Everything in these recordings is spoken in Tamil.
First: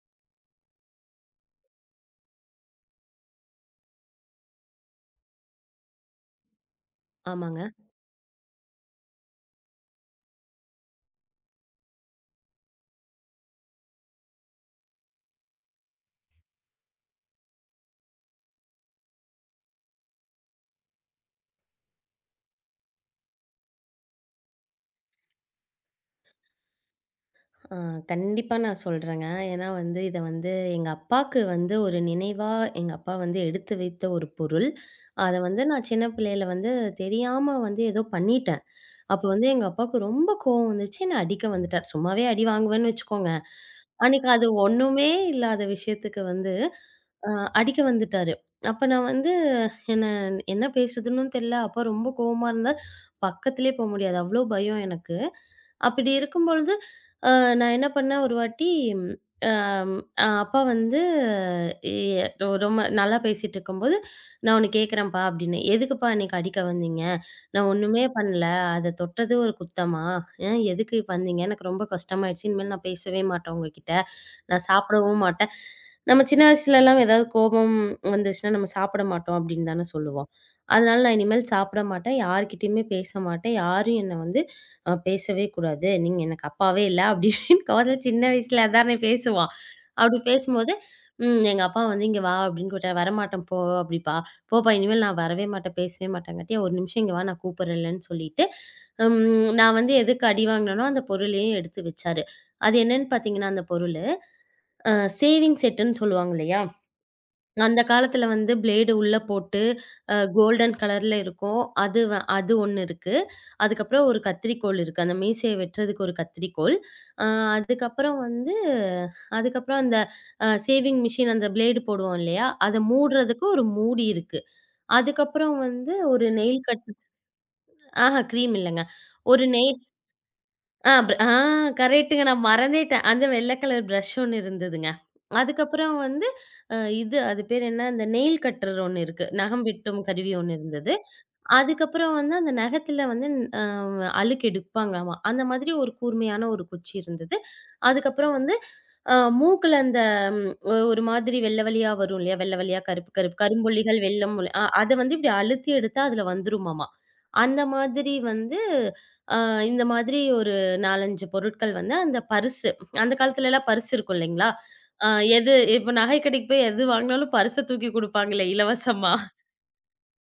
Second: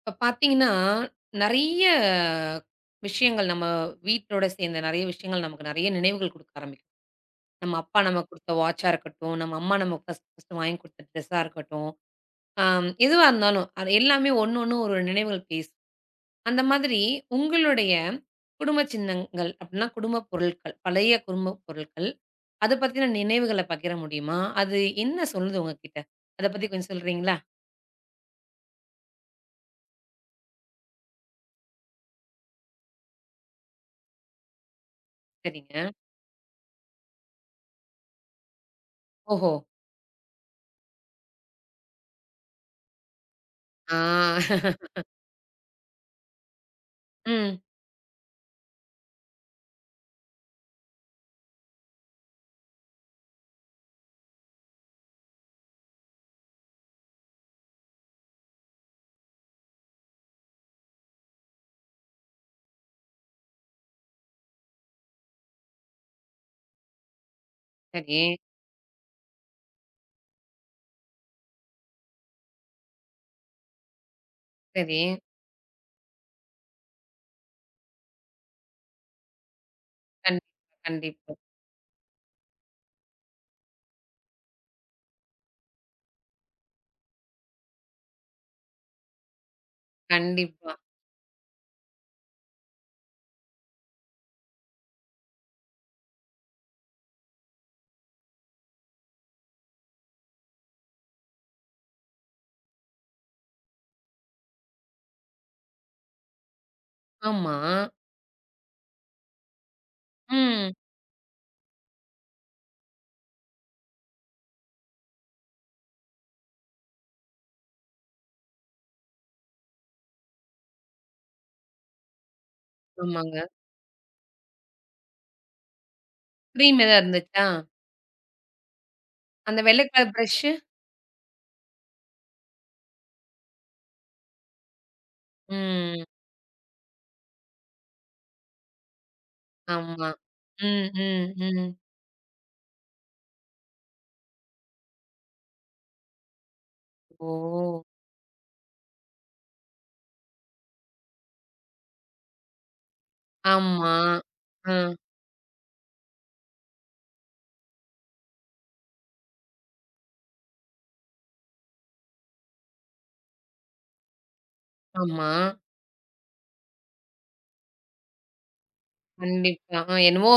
இப்ப பார்த்தீங்கன்னா, நெறைய விஷயங்கள் நம்ம வீட்டோட சேர்ந்த நெறைய விஷயங்கள் நமக்கு நெறைய நினைவுகள் குடுக்க ஆரம்பிக்கும். ஆமாங்க. நம்ம அப்பா நமக்கு குடுத்த வாட்சா இருக்கட்டும், நம்ம அம்மா நமக்கு ஃபர்ஸ்ட் ஃபர்ஸ்ட் வாங்கி குடுத்த ட்ரெஸ்ஸா இருக்கட்டும், ஆம் எதுவா இருந்தாலும் அது எல்லாமே ஒண்ணு ஒண்ணு ஒரு ஒரு நினைவுகள் பேசும். அந்த மாதிரி உங்களுடைய குடும்ப சின்னங்கள் அப்டின்னா, குடும்ப பொருட்கள், பழைய குடும்ப பொருட்கள், அத பத்தின நினைவுகள பகிர முடியுமா? அது என்ன சொல்லுது உங்ககிட்ட? அத பத்தி கொஞ்சம் சொல்றீங்களா? அ கண்டிப்பா நான் சொல்றேங்க. ஏன்னா வந்து இத வந்து எங்க அப்பாக்கு வந்து ஒரு நினைவா எங்க அப்பா வந்து எடுத்து வைத்த ஒரு பொருள். அத வந்து சரிங்க. நான் சின்ன பிள்ளையில வந்து தெரியாம வந்து ஏதோ பண்ணிட்டேன். அப்போ வந்து ஓஹோ! எங்க அப்பாவுக்கு ரொம்ப கோவம் வந்துச்சு. என்ன அடிக்க வந்துட்டார். சும்மாவே அடி வாங்குவேன்னு வச்சுக்கோங்க. ஆ. அன்னைக்கு அது ஒண்ணுமே இல்லாத விஷயத்துக்கு வந்து அ ம். அடிக்க வந்துட்டாரு. அப்ப நான் வந்து என்ன என்ன பேசுதுன்னும் தெரியல. அப்பா ரொம்ப கோவமா இருந்தார். பக்கத்திலே போ முடியாது. அவ்ளோ பயம் எனக்கு. அப்படி இருக்கும்பொழுது, அ நான் என்ன பண்ணேன் ஒரு வாட்டி, அம் அ அப்பா வந்து எ ரொம்ப நல்லா பேசிட்டுருக்கும்போது, "நான் ஒண்ணு கேட்கிறேன்ப்பா" அப்படின்னு. "எதுக்குப்பா அன்னைக்கு அடிக்க வந்தீங்க? நான் ஒண்ணுமே சரி. பண்ணல. அத தொட்டது ஒரு குத்தமா? எதுக்கு இப்ப வந்தீங்க? எனக்கு ரொம்ப கஷ்டமாயிடுச்சு. இனிமேல் நான் பேசவே மாட்டேன் உங்ககிட்ட. நான் சரி. சாப்பிடவும் மாட்டேன்." நம்ம சின்ன வயசுலலாம் ஏதாவது கோபம் வந்துச்சுன்னா, நம்ம சாப்பிட மாட்டோம் அப்படின்னு தானே சொல்லுவோம். கண்டிப்பா, அதனால நான் கண்டிப்பா, இனிமேல் சாப்பிட மாட்டேன். யார்கிட்டயுமே பேச மாட்டேன். யாரும் என்ன வந்து பேசவே கூடாது. நீங்க எனக்கு அப்பாவே இல்ல அப்படின்னு காதுல சின்ன வயசுல அதானே பேசுவான். அப்படி கண்டிப்பா. பேசும்போது, எங்க அப்பா வந்து இங்க வா அப்படின்னு கூப்பிட்டாரு. வரமாட்டேன் போ அப்படிப்பா. போப்பா இனிமேல் நான் வரவே மாட்டேன், பேசவே மாட்டேங்காட்டியும் ஒரு நிமிஷம் இங்க வா நான் கூப்பிடுறேன்லன்னு சொல்லிட்டு, நான் வந்து எதுக்கு அடி வாங்கினேனோ அந்த பொருளையும் எடுத்து வச்சாரு. அது என்னன்னு பார்த்தீங்கன்னா அந்த பொருளு அ சேவிங் செட்டுன்னு சொல்லுவாங்க இல்லையா? ஆமா. அந்த காலத்தில வந்து பிளேடு உள்ள போட்டு, ம். கோல்டன் கலர்ல இருக்கும். அது ஒண்ணு இருக்கு. அதுக்கப்புறம் ஒரு கத்திரிக்கோல் இருக்கு. அந்த மீசைய வெட்டுறதுக்கு ஒரு கத்திரிக்கோல். அ அதுக்கப்புறம் வந்து அதுக்கப்புறம் அந்த சேவிங் மிஷின் அந்த பிளேடு போடுவோம் இல்லையா? அத ஆமாங்க. மூடுறதுக்கு ஒரு மூடி இருக்கு. அதுக்கப்புறம் வந்து ஒரு நெயில் கிரீம் கட் எதா இருந்துச்சா? ஆஹா க்ரீம் இல்லங்க. ஒரு அந்த நெய் வெள்ளை கலர் பிரஷ்ஷு? ஆ ப் ஆ கரெக்ட்டுங்க. நான் மறந்தேட்டேன். அந்த வெள்ள கலர் பிரஷ் ஒண்ணு இருந்ததுங்க. அதுக்கப்புறம் ம். வந்து இது அது பேர் என்ன? அந்த நெயில் கட்டர் ஒண்ணு இருக்கு. நகம் வெட்டும் ஆமா. கருவி ஒண்ணு ம், இருந்தது. ம், ம். அதுக்கப்புறம் வந்து அந்த நகத்துல வந்து அ அழுக்கு எடுப்பாங்களாமா. அந்த மாதிரி ஒரு கூர்மையான ஒரு குச்சி ஓ! இருந்தது. அதுக்கப்புறம் வந்து அ மூக்குல அந்த ஒரு மாதிரி வெள்ள வெள்ளயா வரும் இல்லையா? வெள்ள வெள்ளயா, கருப்பு கருப்பு ஆமா. கரும்புள்ளிகள், வெள்ளம் முள்ளி அ ஆ, அத வந்து இப்படி அழுத்தி எடுத்தா அதுல வந்துருமாமா. அந்த மாதிரி வந்து அ இந்த மாதிரி ஒரு 4, 5 பொருட்கள் வந்து அந்த பர்ஸு அந்த காலத்துலலாம் பர்ஸ் இருக்கும் இல்லைங்களா? அ ஆமா. எது இப்போ நகை கடைக்கு போய் எது வாங்குனாலும் பர்ஸ தூக்கி குடுப்பாங்களே இலவசமா. கண்டிப்பா. என்னவோ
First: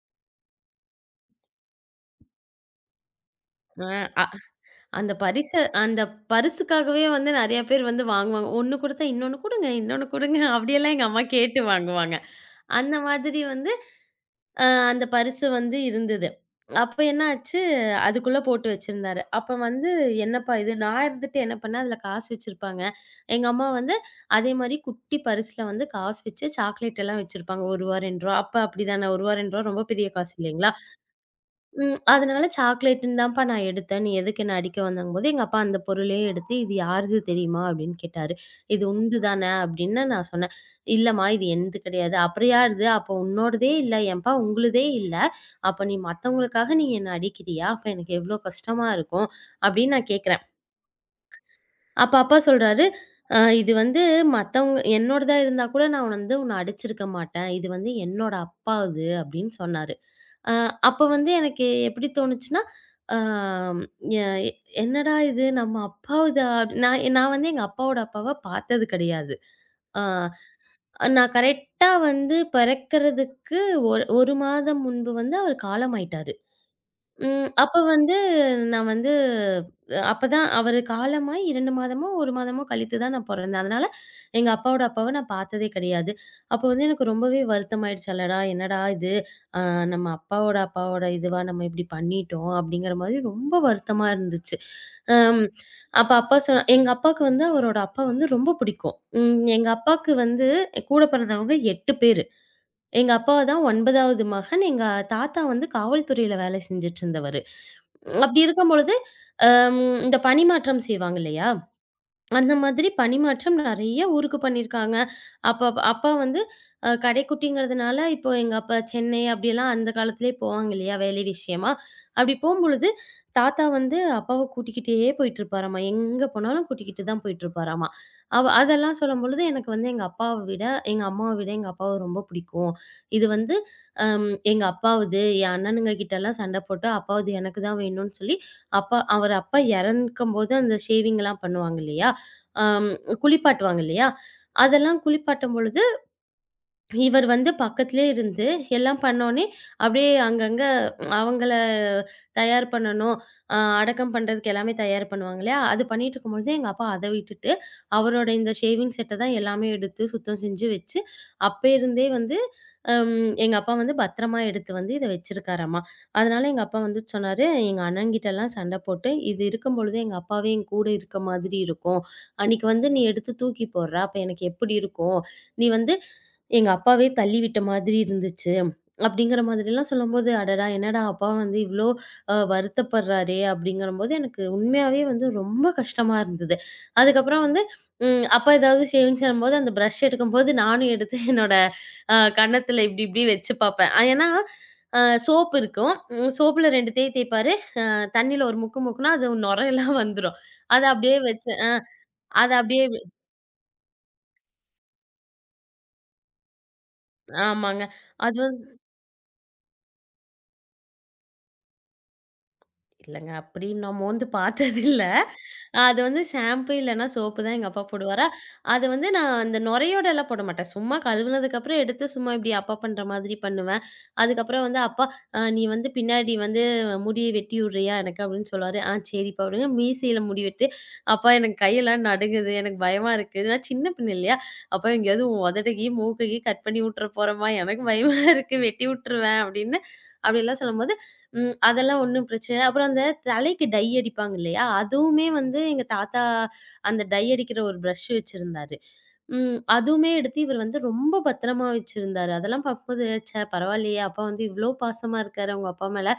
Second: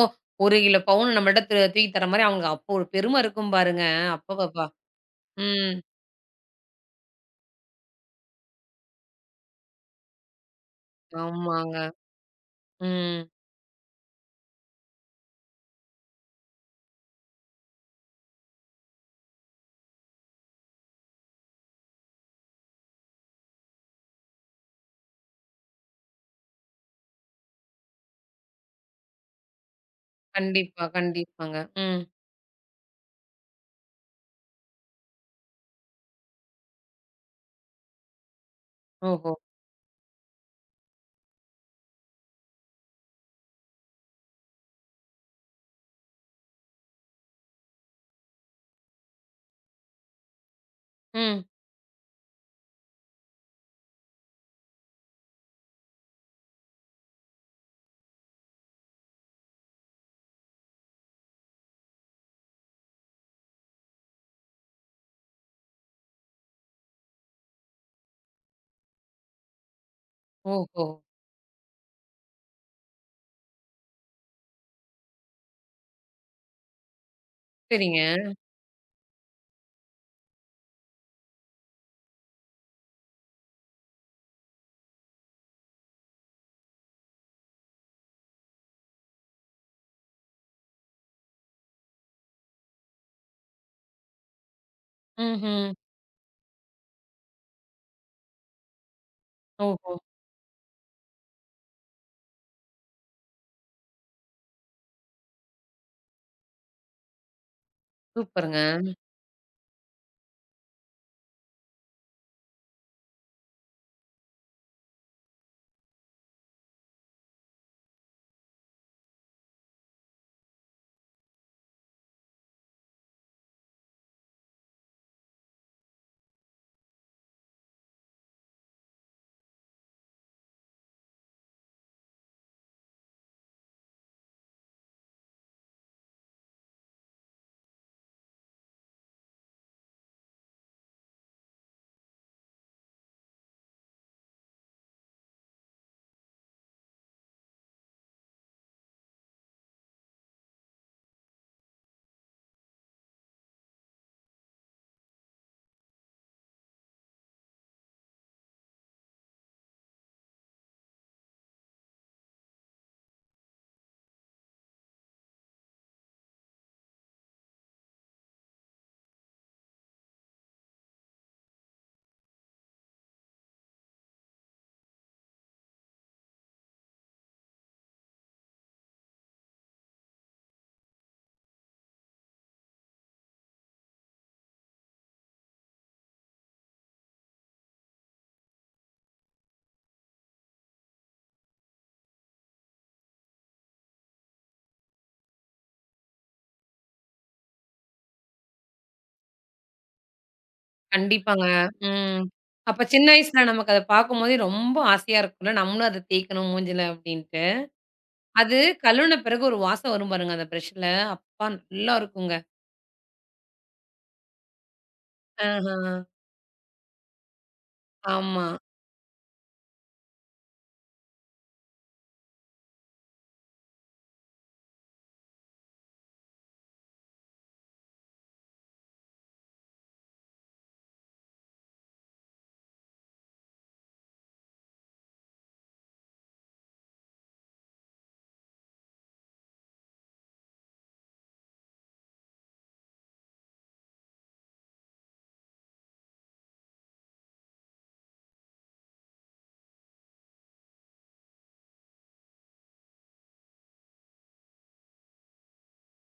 1 கிலோ பவுன் நம்மள்ட்ட தூக்கி தர மாரி அவுங்களுக்கு அப்போ ஒரு பெரும இருக்கும் பாருங்க. அ அப்பப்பப்பா! அந்த பரிச ம். அந்த பரிசுக்காகவே வந்து நெறைய பேர் வந்து வாங்குவாங்க. ஒண்ணு குடுத்தா இன்னொன்னு குடுங்க, இன்னொன்னு குடுங்க அப்படியெல்லாம் எங்க அம்மா கேட்டு ஆமாங்க. வாங்குவாங்க. அந்த ம். மாதிரி வந்து அந்த பரிசு வந்து இருந்தது. அப்ப என்ன ஆச்சு, அதுக்குள்ள போட்டு வச்சிருந்தாரு. அப்ப வந்து என்னப்பா இது? நான் இருந்துட்டு என்ன பண்ணேன், அதுல காசு வச்சிருப்பாங்க. எங்க அம்மா வந்து அதே மாரி குட்டி பரிசுல வந்து காசு வச்சு சாக்லேட் எல்லாம் வச்சிருப்பாங்க. ரூ. 1, ரூ. 2 அப்ப அப்படிதானே ரூ. 1, ரூ. 2 ரொம்ப பெரிய காசு இல்லைங்களா? கண்டிப்பா, கண்டிப்பாங்க. ம். அதனால சாக்லேட்டுன்னு தான்ப்பா நான் எடுத்தேன். நீ எதுக்கு என்ன அடிக்க வந்தங்கும்போது, எங்க அப்பா அந்த பொருளே எடுத்து, "இது யாருது தெரியுமா?" அப்படின்னு கேட்டாரு. "இது உன்து ஓஹோ! தானே?" அப்படின்னு நான் சொன்னேன். "இல்லம்மா, இது என்னது கிடையாது." "அப்புறம் யாருது?" "அப்போ உன்னோடதே இல்ல ஏன்ப்பா? உங்களுதே இல்ல. அப்ப நீ மத்தவங்களுக்காக நீ என்ன அடிக்கிறியா? அப்ப எனக்கு எவ்ளோ கஷ்டமா இருக்கும்." அப்படின்னு நான் கேட்கிறேன். ம். அப்ப அப்பா சொல்றாரு, இது வந்து மத்தவங்க என்னோடதா இருந்தா கூட நான் வந்து உன்ன அடிச்சிருக்க மாட்டேன். இது வந்து என்னோட அப்பாவுது." அப்படின்னு சொன்னாரு. அ அப்ப வந்து எனக்கு எப்படி தோணுச்சுன்னா, அம் எ என்னடா இது நம்ம அப்பாவுதா நான் நான் வந்து எங்க அப்பாவோட அப்பாவ பார்த்தது கிடையாது. அ ஓஹோ! நான் கரெக்ட்டா வந்து பிறக்கறதுக்கு ஒரு 1 மாதம் முன்பு வந்து அவர் காலமாயிட்டாரு. ம். அப்ப சரிங்க. வந்து நான் வந்து அப்பதான் அவரு காலமாய் 2 மாதமோ, 1 மாதமோ கழித்து தான் நான் பொறந்தேன். அதனால எங்க அப்பாவோட அப்பாவ நான் பார்த்ததே கிடையாது. அப்போ வந்து எனக்கு ரொம்பவே வருத்தமாயிடுச்சு. அடடா! என்னடா இது? அ நம்ம அப்பாவோட அப்பாவோட இதுவா நம்ம இப்படி பண்ணிட்டோம் அப்படிங்கிற மாதிரி ரொம்ப வருத்தமா இருந்துச்சு. அம் ம்ஹ்ம். அப்ப அப்பா சொ எங்க அப்பாவுக்கு வந்து அவரோட அப்பா வந்து ரொம்ப பிடிக்கும். எங்க ஓஹோ! அப்பாவுக்கு வந்து கூட பிறந்தவங்க 8 பேரு. எங்க அப்பா தான் 9வது மகன். எங்க தாத்தா வந்து காவல்துறையில வேலை செஞ்சுட்டு இருந்தவரு. அப்டி சூப்பருங்க. இருக்கும் பொழுது, அம் இந்த பணிமாற்றம் செய்வாங்க இல்லையா? அந்த மாதிரி பணிமாற்றம் நெறைய ஊருக்கு பண்ணியிருக்காங்க. அப்ப அப்பா வந்து கடைக்குட்டிங்கிறதுனால, இப்போ எங்க அப்பா சென்னை அப்படிலாம் அந்த காலத்திலேயே போவாங்க இல்லையா, வேலை விஷயமா. அப்படி போம்பொழுது, தாத்தா வந்து அப்பாவ கூட்டிக்கிட்டே போயிட்டுருப்பாராமா. எங்க போனாலும் கூட்டிக்கிட்டு தான் போயிட்டுருப்பாராமா. அதெல்லாம் சொல்லும்பொழுது, எனக்கு வந்து எங்க அப்பாவ விட, எங்க அம்மாவ விட எங்க அப்பாவ ரொம்ப பிடிக்கும். இது வந்து ம். எங்க அப்பாவுது, என் அண்ணனுங்க கிட்டலாம் சண்ட போட்டு, அப்பாவுது எனக்கு தான் வேணும்னு சொல்லி, அப்பா அவர் அப்பா இறக்கும்போது அந்த ஷேவிங்லாம் பண்ணுவாங்க இல்லையா? அம் குளிப்பாட்டுவாங்க இல்லையா? அதெல்லாம் குளிப்பாட்டும் பொழுது, இவர் வந்து பக்கத்திலே இருந்து எல்லாம் பண்ணோனே, அப்படியே அங்கங்க அவங்கள தயார் பண்ணணும். அடக்கம் பண்றதுக்கு எல்லாமே தயார் பண்ணுவாங்க இல்லையா? அது பண்ணிட்டுருக்கும்பொழுது, எங்க அப்பா அத விட்டுட்டு, அவரோட இந்த ஷேவிங் செட்ட தான் எல்லாமே எடுத்து சுத்தம் செஞ்சு வச்சு, அப்பேருந்தே வந்து அம் எங்க அப்பா வந்து பத்திரமா எடுத்து வந்து இத வச்சிருக்காராம்மா. அதனால எங்க அப்பா வந்து சொன்னாரு, எங்க அண்ணன்கிட்டலாம் சண்ட போட்டு, இது இருக்கும்பொழுது எங்க அப்பாவே என் கூட இருக்க மாதிரி இருக்கும். அன்னைக்கு வந்து நீ எடுத்து தூக்கி போடுற, அப்ப எனக்கு எப்படி இருக்கும்? நீ வந்து எங்க அப்பாவே தள்ளிவிட்ட மாதிரி இருந்துச்சு. அப்படிங்கிற மாதிரிலாம் சொல்லும்போது, "அடடா! என்னடா அப்பா வந்து இவ்ளோ வருத்தப்படுறாரே!" அப்படிங்கிறம்போது எனக்கு உண்மையாவே வந்து ரொம்ப கஷ்டமா இருந்தது. அதுக்கப்புறம் வந்து அப்பா ஏதாவது ஷேவிங்ஸும்போது அந்த பிரஷ் எடுக்கும்போது நானும் எடுத்து என்னோட கன்னத்துல இப்டி இப்டி வச்சு பாப்பேன். அ ஏன்னா அ சோப்பு இருக்கும். சோப்புல 2 தேய்ப்பாரு. தண்ணீல ஒரு முக்கு முக்குனா அது நுரையெல்லாம் வந்துரும். அத அப்படியே கண்டிப்பாங்க. வச்சு அ ம். அத அப்ப அப்படியே சின்ன வயசுல நமக்கு அத பார்க்கும்போதே ரொம்ப ஆசையா இருக்கும்ல. நம்மளும் அத தேய்க்கணும் மூஞ்சில அப்டின்ட்டு. ஆமாங்க. அது அது கழுவுன பிறகு ஒரு வாசம் வரும் பாருங்க அந்த பிரஷ்ல. அப்பா நல்லா இருக்குங்க. இல்லங்க. அப்படி நான் மோந்து பார்த்ததில்ல. ஆஹா. அது வந்து ஷாம்பு இல்லன்னா சோப்பு தான் எங்க அப்பா போடுவாரா. ஆமா. அது வந்து நான் அந்த நுரையோடலாம் போட மாட்டேன். சும்மா கழுவுனதுக்கப்புறம் எடுத்து சும்மா இப்படி அப்பா பண்ற மாதிரி பண்ணுவேன். அதுக்கப்புறம் வந்து அப்பா நீ வந்து பின்னாடி வந்து முடிய வெட்டி விடுறியா எனக்கு?" அப்படின்னு சொல்லுவாரு. "ஆ சரிப்பா" அப்படிங்க. மீசையில முடி வெட்டி, "அப்பா எனக்கு கையெல்லாம் நடுங்குது. எனக்கு பயமா இருக்கு." நான் சின்ன பின்ன இல்லையா? "அப்பா எங்கேயாவது உன் உதடுகி, மூக்குகி கட் பண்ணி விட்டுற போறோமா? எனக்கு பயமா இருக்கு. வெட்டி விட்டுருவேன்." அப்படின்னு அப்படிலாம் சொல்லும்போது அதெல்லாம் ஒண்ணும் பிரச்சனை இல்ல. அப்புறம் அந்த தலைக்கு டை அடிப்பாங்க இல்லையா? அதுவுமே வந்து எங்க தாத்தா அந்த டை அடிக்கிற ஒரு பிரஷ் வச்சிருந்தாரு. ம். அதுவுமே எடுத்து இவர் வந்து ரொம்ப பத்திரமா வச்சிருந்தாரு. அதெல்லாம் பார்க்கும்போது, ச்சே பரவாயில்லையே! அப்பா வந்து இவ்ளோ பாசமா இருக்காரு அவங்க அப்பா மேல.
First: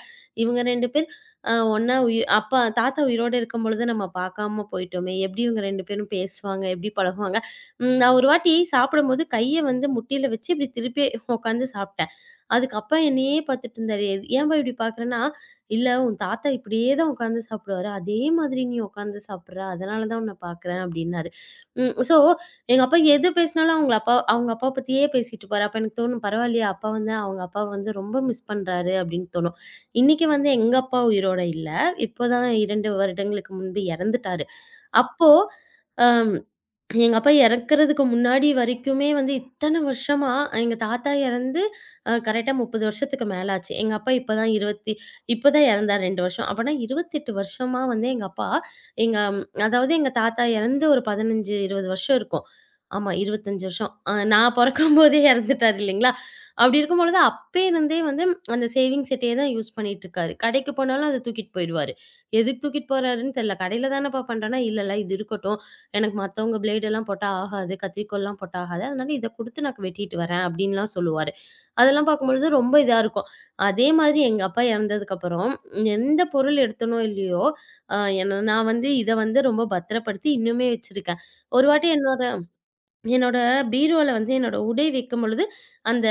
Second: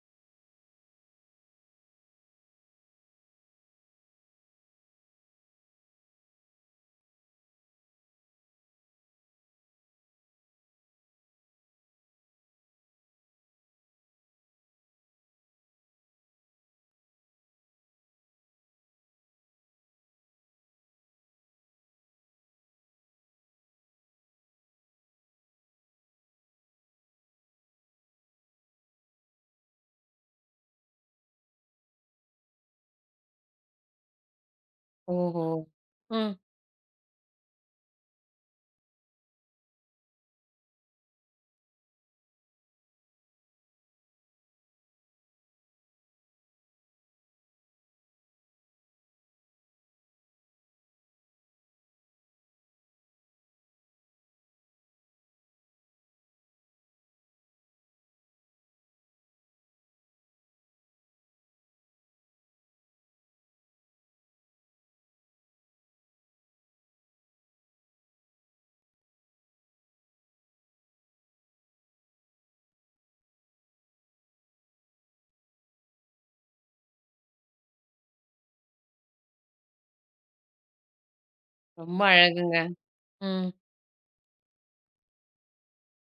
இவங்க 2 பேர் அ ஒண்ணா உயி அப்பா தாத்தா உயிரோட இருக்கும்பொழுது நம்ம பார்க்காம போயிட்டோமே! எப்படி இவங்க 2 பேரும் பேசுவாங்க? எப்படி பழகுவாங்க? ம். நான் ஒரு வாட்டி சாப்பிடும்போது கைய வந்து முட்டியில வச்சு இப்படி திருப்பி உட்காந்து சாப்பிட்டேன். அதுக்கு அப்பா என்னையே பார்த்துட்டு இருந்தாரு. ஏன்பா இப்படி பார்க்குறேன்னா, "இல்ல உன் தாத்தா இப்படியே தான் உட்காந்து சாப்பிடுவாரு. அதே மாதிரி நீ உட்காந்து சாப்பிடுற. அதனால தான் உன்ன பார்க்குறேன்" அப்படின்னாரு. ம். ஸோ எங்க அப்பா எது பேசினாலும் அவங்கள அப்பா அவங்க அப்பா பத்தியே பேசிட்டு இருப்பாரு. அப்ப எனக்கு தோணும், பரவாயில்லையே அப்பா வந்து அவங்க அப்பாவ வந்து ரொம்ப மிஸ் பண்றாரு அப்படின்னு தோணும். இன்னைக்கு வந்து எங்க அப்பா உயிரோட இல்ல. இப்போதான் 2 வருடங்களுக்கு முன்பு இறந்துட்டாரு. அப்போ, ஓஹோ! அ ம். எங்க அப்பா இறக்கறதுக்கு முன்னாடி வரைக்குமே வந்து இத்தன வருஷமா எங்க தாத்தா இறந்து கரெக்ட்டா 30 வருஷத்துக்கு மேல ஆச்சு. எங்க அப்பா இப்ப தான் 20 இப்ப தான் இறந்தார் 2 வருஷம். அப்பன்னா 28 வருஷமா வந்து எங்க அப்பா எங்க ம், அதாவது எங்க தாத்தா இறந்து ஒரு 15, 20 வருஷம் இருக்கும். ஆமா 25 வருஷம். நான் பொறக்கும்போதே இறந்துட்டாரு இல்லைங்களா? அப்படி இருக்கும்பொழுது அப்பேருந்தே வந்து அந்த சேவிங்ஸ் செட்டையே தான் யூஸ் பண்ணிட்டு இருக்காரு. கடைக்கு போனாலும் அத தூக்கிட்டு போயிருவாரு. எதுக்கு தூக்கிட்டு போறாருன்னு தெரியல. கடையில தானப்பா பண்றேன்னா, இல்ல இல்ல இது இருக்கட்டும். எனக்கு மத்தவங்க பிளேட் எல்லாம் போட்டா ஆகாது. கத்திரிக்கோல்லாம் போட்டா ஆகாது. அதனால இத குடுத்து நான் வெட்டிட்டு வரேன் அப்டின்லாம் சொல்லுவாரு. அதெல்லாம் பார்க்கும்பொழுது ரொம்ப இதா இருக்கும். அதே மாதிரி எங்க அப்பா இறந்ததுக்கப்புறம் எந்த பொருள் எடுத்தனோ இல்லையோ, அ என்ன நான் வந்து இத வந்து ரொம்ப பத்திரப்படுத்தி இன்னுமே வச்சிருக்கேன். ஒரு வாட்டி ரொம்ப என்னோட அழகுங்க. என்னோட ம். பீரோல வந்து என்னோட உடை வைக்கும்பொழுது, அந்த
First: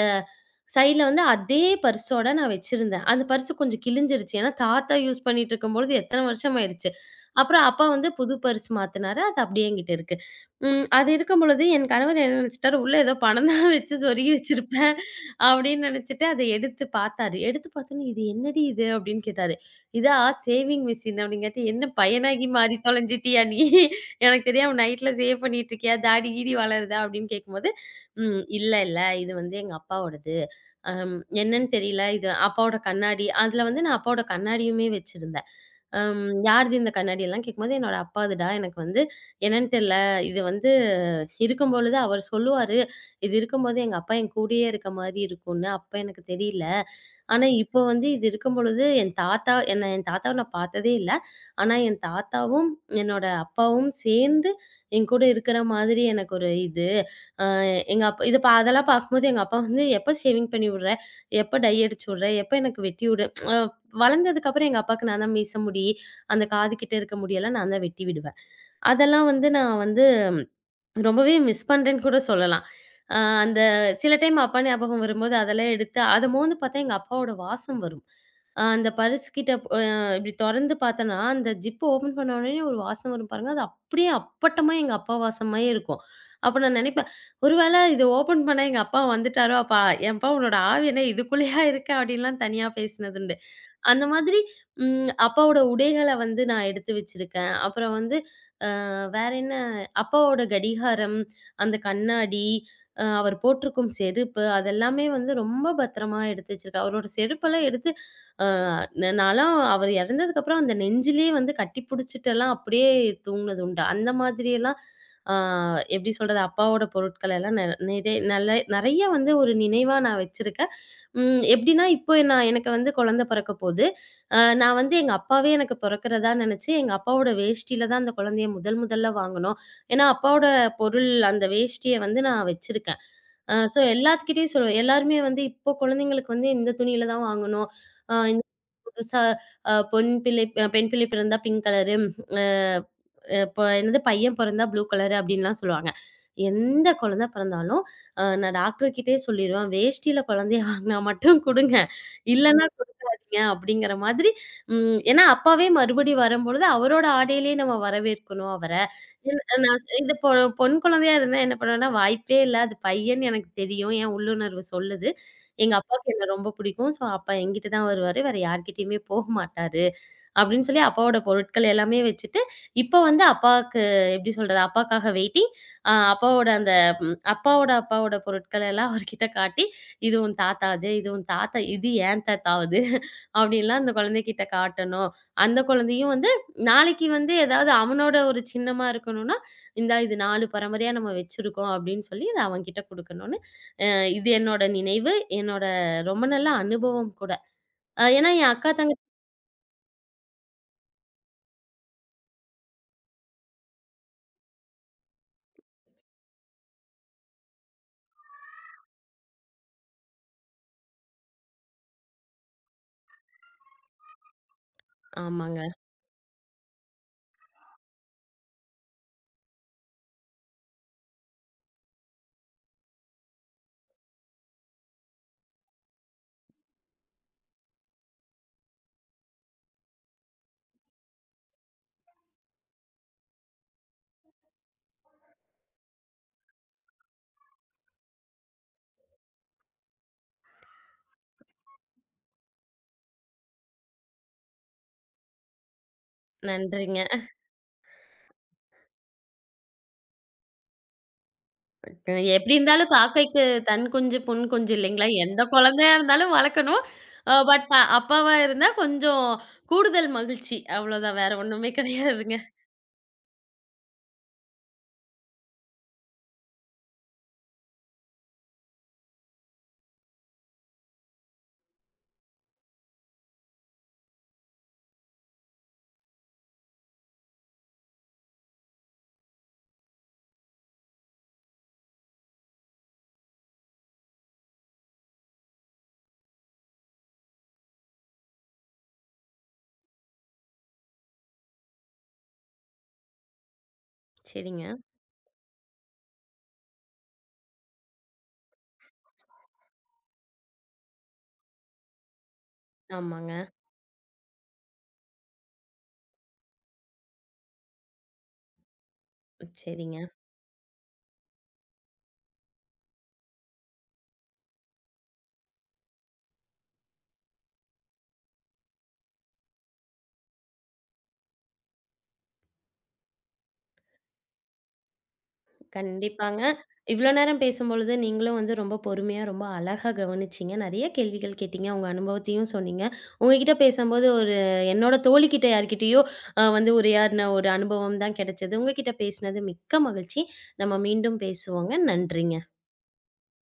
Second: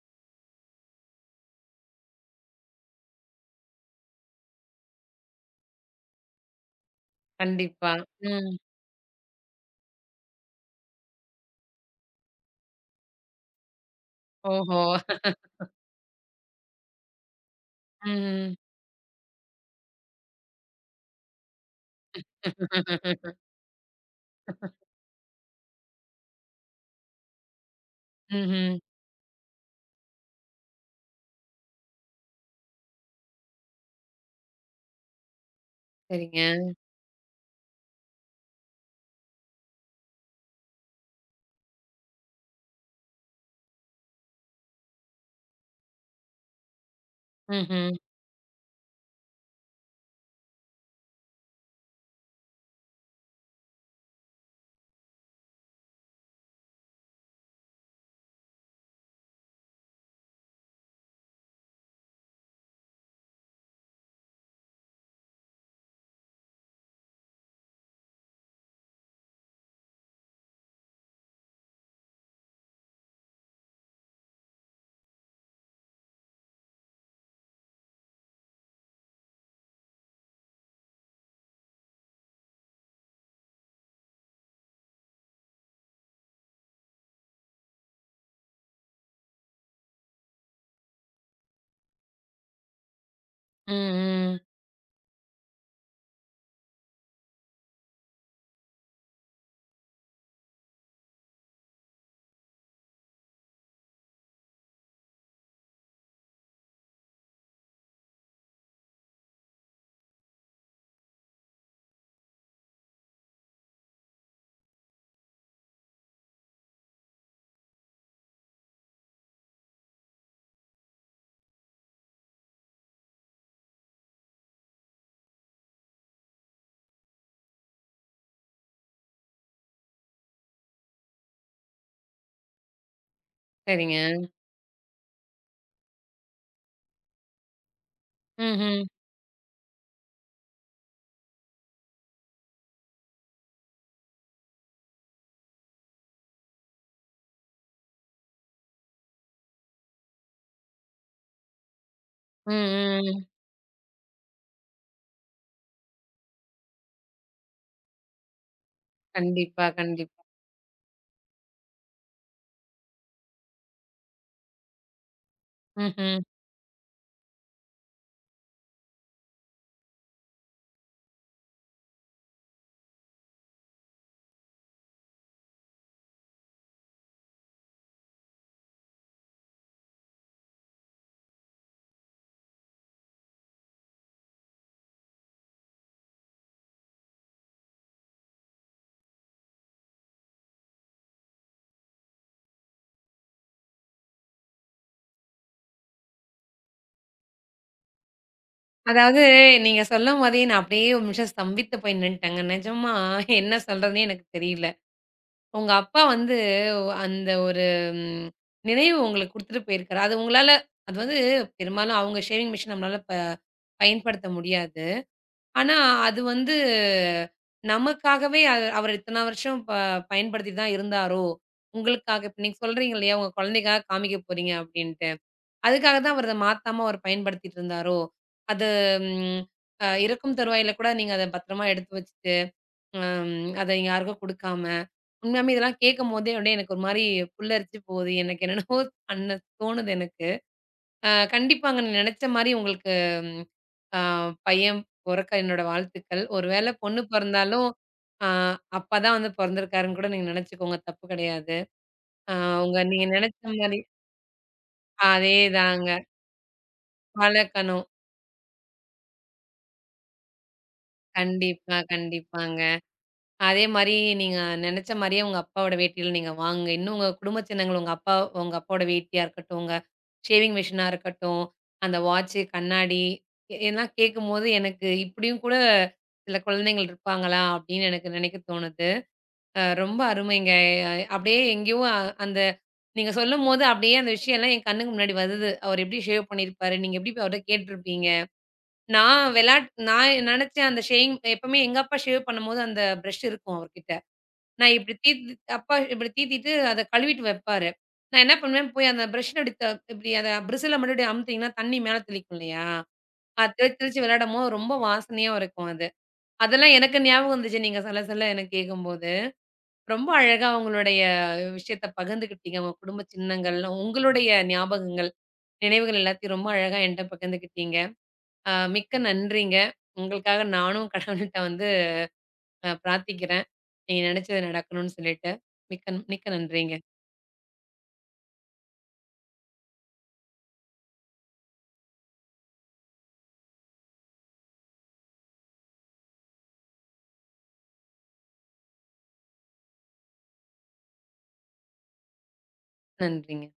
சைட்ல வந்து அதே பர்ஸோட நான் வச்சிருந்தேன். அந்த பர்ஸ் கொஞ்சம் கிழிஞ்சிருச்சு. ஏன்னா, தாத்தா யூஸ் பண்ணிட்டுருக்கும்பொழுது எத்தன வருஷம் ஆயிடுச்சு. அப்புறம் அப்பா கண்டிப்பா. வந்து புது ம். பர்ஸ் மாத்துனாரு. அது அப்படியே என்கிட்ட இருக்கு. அது இருக்கும்பொழுது என் கணவர் என்ன நினைச்சுட்டாரு, "உள்ள ஏதோ பணம் தான் வச்சு சொருகி ஓஹோ! வச்சிருப்பேன்" அப்படின்னு நினைச்சுட்டு அத எடுத்து பார்த்தாரு. எடுத்து பார்த்தோனே, "இது ம். என்னடி இது?" அப்படின்னு கேட்டாரு. "இதா சேவிங் மிஷின்" அப்படிங்காட்டி, "என்ன பையனாகி மாறி தொலைஞ்சிட்டியா நீ? எனக்கு தெரியாம நைட்ல சேவ் பண்ணிட்டுருக்கியா, தாடி கீடி வளருதா?" அப்படின்னு கேட்கும்போது, இல்ல, ம்ஹ்ம். இல்ல. இது வந்து எங்க அப்பாவோடது. என்னன்னு தெரியல. இது அப்பாவோட கண்ணாடி. அதுல வந்து நான் அப்பாவோட கண்ணாடியுமே வச்சிருந்தேன். சரிங்க. யாருது இந்த கண்ணாடி எல்லாம் கேட்கும்போது, என்னோட அப்பாதுடா. எனக்கு வந்து என்னன்னு தெரியல. இது வந்து இருக்கும்பொழுது அவர் சொல்லுவாரு, "இது இருக்கும்போது எங்க அப்பா என் கூடயே இருக்க மாரி இருக்கும்னு. அப்ப எனக்கு தெரியல. ஆனா இப்போ ம்ஹ்ம். வந்து இது இருக்கும்பொழுது என் தாத்தா என் தாத்தாவ நான் பார்த்ததே இல்ல. ஆனா என் தாத்தாவும், என்னோட அப்பாவும் சேர்ந்து என் கூட இருக்கிற மாதிரி எனக்கு ஒரு இது. அ எங்க அப்பா இத பா அதெல்லாம் பார்க்கும்போது எங்க அப்பா வந்து, "எப்ப ஷேவிங் பண்ணி விடுற? எப்ப டை அடிச்சு விடுற? எப்ப எனக்கு வெட்டி விடு?" அ வளர்ந்ததுக்கப்புறம் எங்க அப்பாவுக்கு நான் தான் மீச முடி, அந்த காது கிட்ட இருக்க முடியெல்லாம் நான் தான் வெட்டி விடுவேன். அதெல்லாம் வந்து நான் வந்து ரொம்பவே மிஸ் பண்றேன்னு கூட சொல்லலாம். அ அந்த சில டைம் அப்பா ஞாபகம் வரும்போது அதெல்லாம் எடுத்து அத மோந்து பார்த்தா எங்க அப்பாவோட வாசம் வரும். அ அந்த பர்ஸ் கிட்ட அ இப்டி தொறந்து பார்த்தேன்னா, அந்த ஜிப் ஓப்பன் பண்ண உடனே ஒரு வாசம் வரும் பாருங்க. அது அப்டியே அப்பட்டமா எங்க அப்பா வாசமாயே இருக்கும். அப்ப நான் நெனைப்பேன், ஒரு வேள இத ஓப்பன் பண்ணா எங்க அப்பா வந்துட்டாரோ! அப்ப "ஏன்பா உன்னோட ஆவி என்ன இதுக்குள்ளேயா இருக்கு?" அப்டின்லாம் தனியா பேசினதுண்டு. ம், அந்த ம். மாதிரி அப்பாவோட உடைகள வந்து நான் எடுத்து வச்சிருக்கேன். அப்புறம் வந்து வேற என்ன அப்பாவோட கடிகாரம், அந்த கண்ணாடி, அவர் போட்டிருக்கும் செருப்பு அதெல்லாமே வந்து ரொம்ப பத்திரமா எடுத்து வச்சிருக்கேன். அவரோட செருப்பெல்லாம் எடுத்து அ ந நான்லாம் அவர் இறந்ததுக்கப்புறம் அந்த நெஞ்சிலேயே வந்து கட்டி புடிச்சுட்டுலாம் அப்படியே தூங்குனது உண்டு. அந்த மாதிரியெல்லாம் அ எப்படி சொல்றது, அப்பாவோட பொருட்கள் எல்லாம் நெ நிறை நல்ல நெறைய வந்து ஒரு நினைவா நான் வச்சிருக்கேன். எப்படின்னா இப்போ நான் எனக்கு வந்து குழந்தை பிறக்க போது. நான் வந்து எங்க அப்பாவே எனக்கு பொறக்கிறதா நினச்சு, எங்க அப்பாவோட வேஷ்டியில தான் அந்த குழந்தைய முதல் முதல்ல வாங்குனோம். ஏன்னா, அப்பாவோட பொருள் அந்த வேஷ்டிய வந்து நான் வச்சிருக்கேன். ஸோ சரிங்க. எல்லாத்துக்கிட்டயும் சொல்லுவேன். எல்லாருமே வந்து இப்போ குழந்தைங்களுக்கு வந்து இந்த துணியில தான் வாங்கணும். அ இந்த ம்ஹ்ம். புதுசா அ பொண் பிள்ளை அ பெண் பிள்ளை பிறந்தா பிங்க் கலரு, அ அ இப்ப என்னது பையன் பொறந்தா ப்ளூ கலரு அப்டின்லாம் சொல்லுவாங்க. எந்த குழந்தை பிறந்தாலும், நான் டாக்டர் கிட்டயே சொல்லிருவேன். வேஷ்டியில குழந்தைய வாங்கினா மட்டும் குடுங்க. ம், இல்லன்னா ம். பண்ணாதீங்க அப்படிங்கிற மாதிரி ஏன்னா அப்பாவே மறுபடியும் வரும்பொழுது அவரோட ஆடையிலேயே நம்ம வரவேற்கணும் அவர. கண்டிப்பா, நான் இந்த கண்டிப்பா. பொண் குழந்தையா இருந்தா என்ன பண்ணுவேன்னா, வாய்ப்பே இல்ல. அது பையன்னு எனக்கு தெரியும். என் உள்ளுணர்வு சொல்லுது. எங்க அப்பாவுக்கு ம்ஹ்ம். என்ன ரொம்ப பிடிக்கும். ஸோ அப்பா என்கிட்ட தான் வருவாரு. வேற யார்கிட்டயுமே போக மாட்டாரு. அப்படின்னு சொல்லி அப்பாவோட பொருட்கள் எல்லாமே வச்சுட்டு, இப்ப வந்து அப்பாவுக்கு எப்படி சொல்றது? அப்பாக்காக வெயிட்டிங். அ அப்பாவோட அந்த அப்பாவோட அப்பாவோட பொருட்கள் எல்லாம் அவர்கிட்ட காட்டி, "இது உன் தாத்தாது, இது ஏன் தாத்தாவுது" அப்படின்லாம் அந்த குழந்தைகிட்ட காட்டணும். அந்த குழந்தையும் வந்து நாளைக்கு வந்து ஏதாவது அவனோட ஒரு சின்னமா இருக்கணும்னா, "இந்தா இது 4 பரம்பரையா நம்ம வச்சிருக்கோம்" அப்படின்னு சொல்லி அத அவன்கிட்ட குடுக்கணும்னு, அ இது என்னோட நினைவு, என்னோட ரொம்ப நல்ல அனுபவம் கூட. அ ஏன்னா என் அக்கா, தங்க அதாவது நீங்க சொல்லும் போதே நான் அப்படியே ஒரு நிமிஷம் ஸ்தம்பித்து போய் நின்னுட்டேங்க. நிஜமா என்ன சொல்றதுன்னே எனக்கு தெரியல. உங்க அப்பா வந்து அந்த ஒரு ம் நினைவு உங்களுக்கு குடுத்துட்டு போயிருக்காரு. அது உங்களால அது வந்து பெரும்பாலும் அவங்க ஷேவிங் மிஷின் நம்மளால பயன்படுத்த முடியாது. ஆமாங்க. ஆனா அது வந்து நமக்காகவே அ அவர் இத்தன வருஷம் பயன்படுத்திட்டு தான் இருந்தாரோ! உங்களுக்காக இப்ப நீங்க சொல்றீங்க இல்லையா? உங்க குழந்தைக்காக காமிக்க போறீங்க அப்படின்ட்டு. அதுக்காக தான் அவரு அத மாத்தாம அவரு பயன்படுத்திட்டு இருந்தாரோ! அது ம் இறக்கும் தருவாயில கூட நீங்க அத பத்திரமா எடுத்து வச்சுட்டு, அத யாருக்கும் குடுக்காம, உண்மையாமே இதெல்லாம் கேட்கும்போதே அப்படியே எனக்கு ஒரு மாரி புல்லரிச்சு போகுது. எனக்கு என்னென்னவோ பண்ண தோணுது எனக்கு. கண்டிப்பாங்க நான் நெனச்ச மாரி உங்களுக்கு ம் அ பையன் பொறக்க என்னோட வாழ்த்துக்கள். ஒரு வேள நன்றிங்க. பொண்ணு பொறந்தாலும், அ அப்பா தான் வந்து பொறந்திருக்காருன்னு கூட நீங்க நெனச்சுக்கோங்க. தப்பு கிடையாது. அ எப்டி உங்க இருந்தாலும் நீங்க காக்கைக்கு நெனச்ச மாரி தன் குஞ்சு, பொன் குஞ்சு இல்லைங்களா? எந்த அதேதாங்க. குழந்தையா இருந்தாலும் வளர்க்கணும். அ பட் வளர்க்கணும். அப்பாவா இருந்தா கொஞ்சம் கூடுதல் மகிழ்ச்சி. அவ்வளோதான் வேற ஒண்ணுமே கண்டிப்பா, கிடையாதுங்க. கண்டிப்பாங்க. அதே மாரி நீங்க நெனச்ச மாரியே உங்க அப்பாவோட வேட்டியில நீங்க வாங்குங்க. இன்னும் உங்க குடும்ப சின்னங்கள் உங்க அப்பா உங்க அப்பாவோட வேட்டியா இருக்கட்டும், உங்க ஷேவிங் மிஷினா இருக்கட்டும், அந்த வாட்சு, கண்ணாடி எல்லாம் கேட்கும்போது எனக்கு இப்படியும் கூட சில குழந்தைகள் இருப்பாங்களா? அப்படின்னு எனக்கு நெனைக்க தோணுது. ரொம்ப அருமைங்க. அப்படியே எங்கேயோ அந்த நீங்க சொல்லும்போது அப்படியே அந்த விஷயம் எல்லாம் என் கண்ணுக்கு முன்னாடி வருது. அவர் எப்படி ஷேவ் பண்ணியிருப்பாரு? நீங்க எப்படி அவர்ட்ட கேட்டுருப்பீங்க? நான் வெளாட் நான் நெனச்சேன் அந்த ஷேவிங் எப்பவுமே எங்க அப்பா ஷேவ் பண்ணும்போது அந்த பிரஷ் இருக்கும் அவர்கிட்ட. சரிங்க. நான் இப்டி தீத்தி அப்பா இப்டி தீத்திட்டு அத கழுவிட்டு வைப்பாரு. நான் என்ன பண்ணுவேன், போய் அந்த பிரஷ்ல இப்டி இப்டி அத பிரிசில மட்டும் இப்டி அமுத்திங்கன்னா, தண்ணி மேல தெளிக்கும் இல்லையா? ஆமாங்க. அது தெளிச்சு தெளிச்சு விளையாடும்போது ரொம்ப வாசனையா இருக்கும் அது. அதெல்லாம் எனக்கு ஞாபகம் வந்துச்சு நீங்க சொல்ல சொல்ல எனக்கு கேட்கும்போது. சரிங்க. ரொம்ப அழகா உங்களுடைய விஷயத்த பகிர்ந்துக்கிட்டீங்க. உங்க குடும்ப சின்னங்கள், உங்களுடைய ஞாபகங்கள், நினைவுகள் எல்லாத்தையும் ரொம்ப அழகா என்ட்ட பகிர்ந்துக்கிட்டீங்க. ஆ மிக்க நன்றிங்க. உங்களுக்காக நானும் கடவுள்ட்ட வந்து பிரார்த்திக்கிறேன். நீங்க நெனச்சது நடக்கணும்னு சொல்லிட்டு. மிக்க மிக்க கண்டிப்பாங்க. நன்றிங்க. இவ்ளோ நேரம் பேசும்பொழுது நீங்களும் வந்து ரொம்ப பொறுமையா, ரொம்ப அழகா கவனிச்சீங்க. நெறைய கேள்விகள் கேட்டீங்க. உங்க அனுபவத்தையும் சொன்னீங்க. உங்ககிட்ட பேசும்போது ஒரு என்னோட தோழிகிட்ட யார்கிட்டயோ வந்து உரையாடின ஒரு அனுபவம் தான் கிடைச்சது. உங்ககிட்ட பேசினது மிக்க மகிழ்ச்சி. நம்ம மீண்டும் பேசுவோங்க. நன்றிங்க. நன்றிங்க.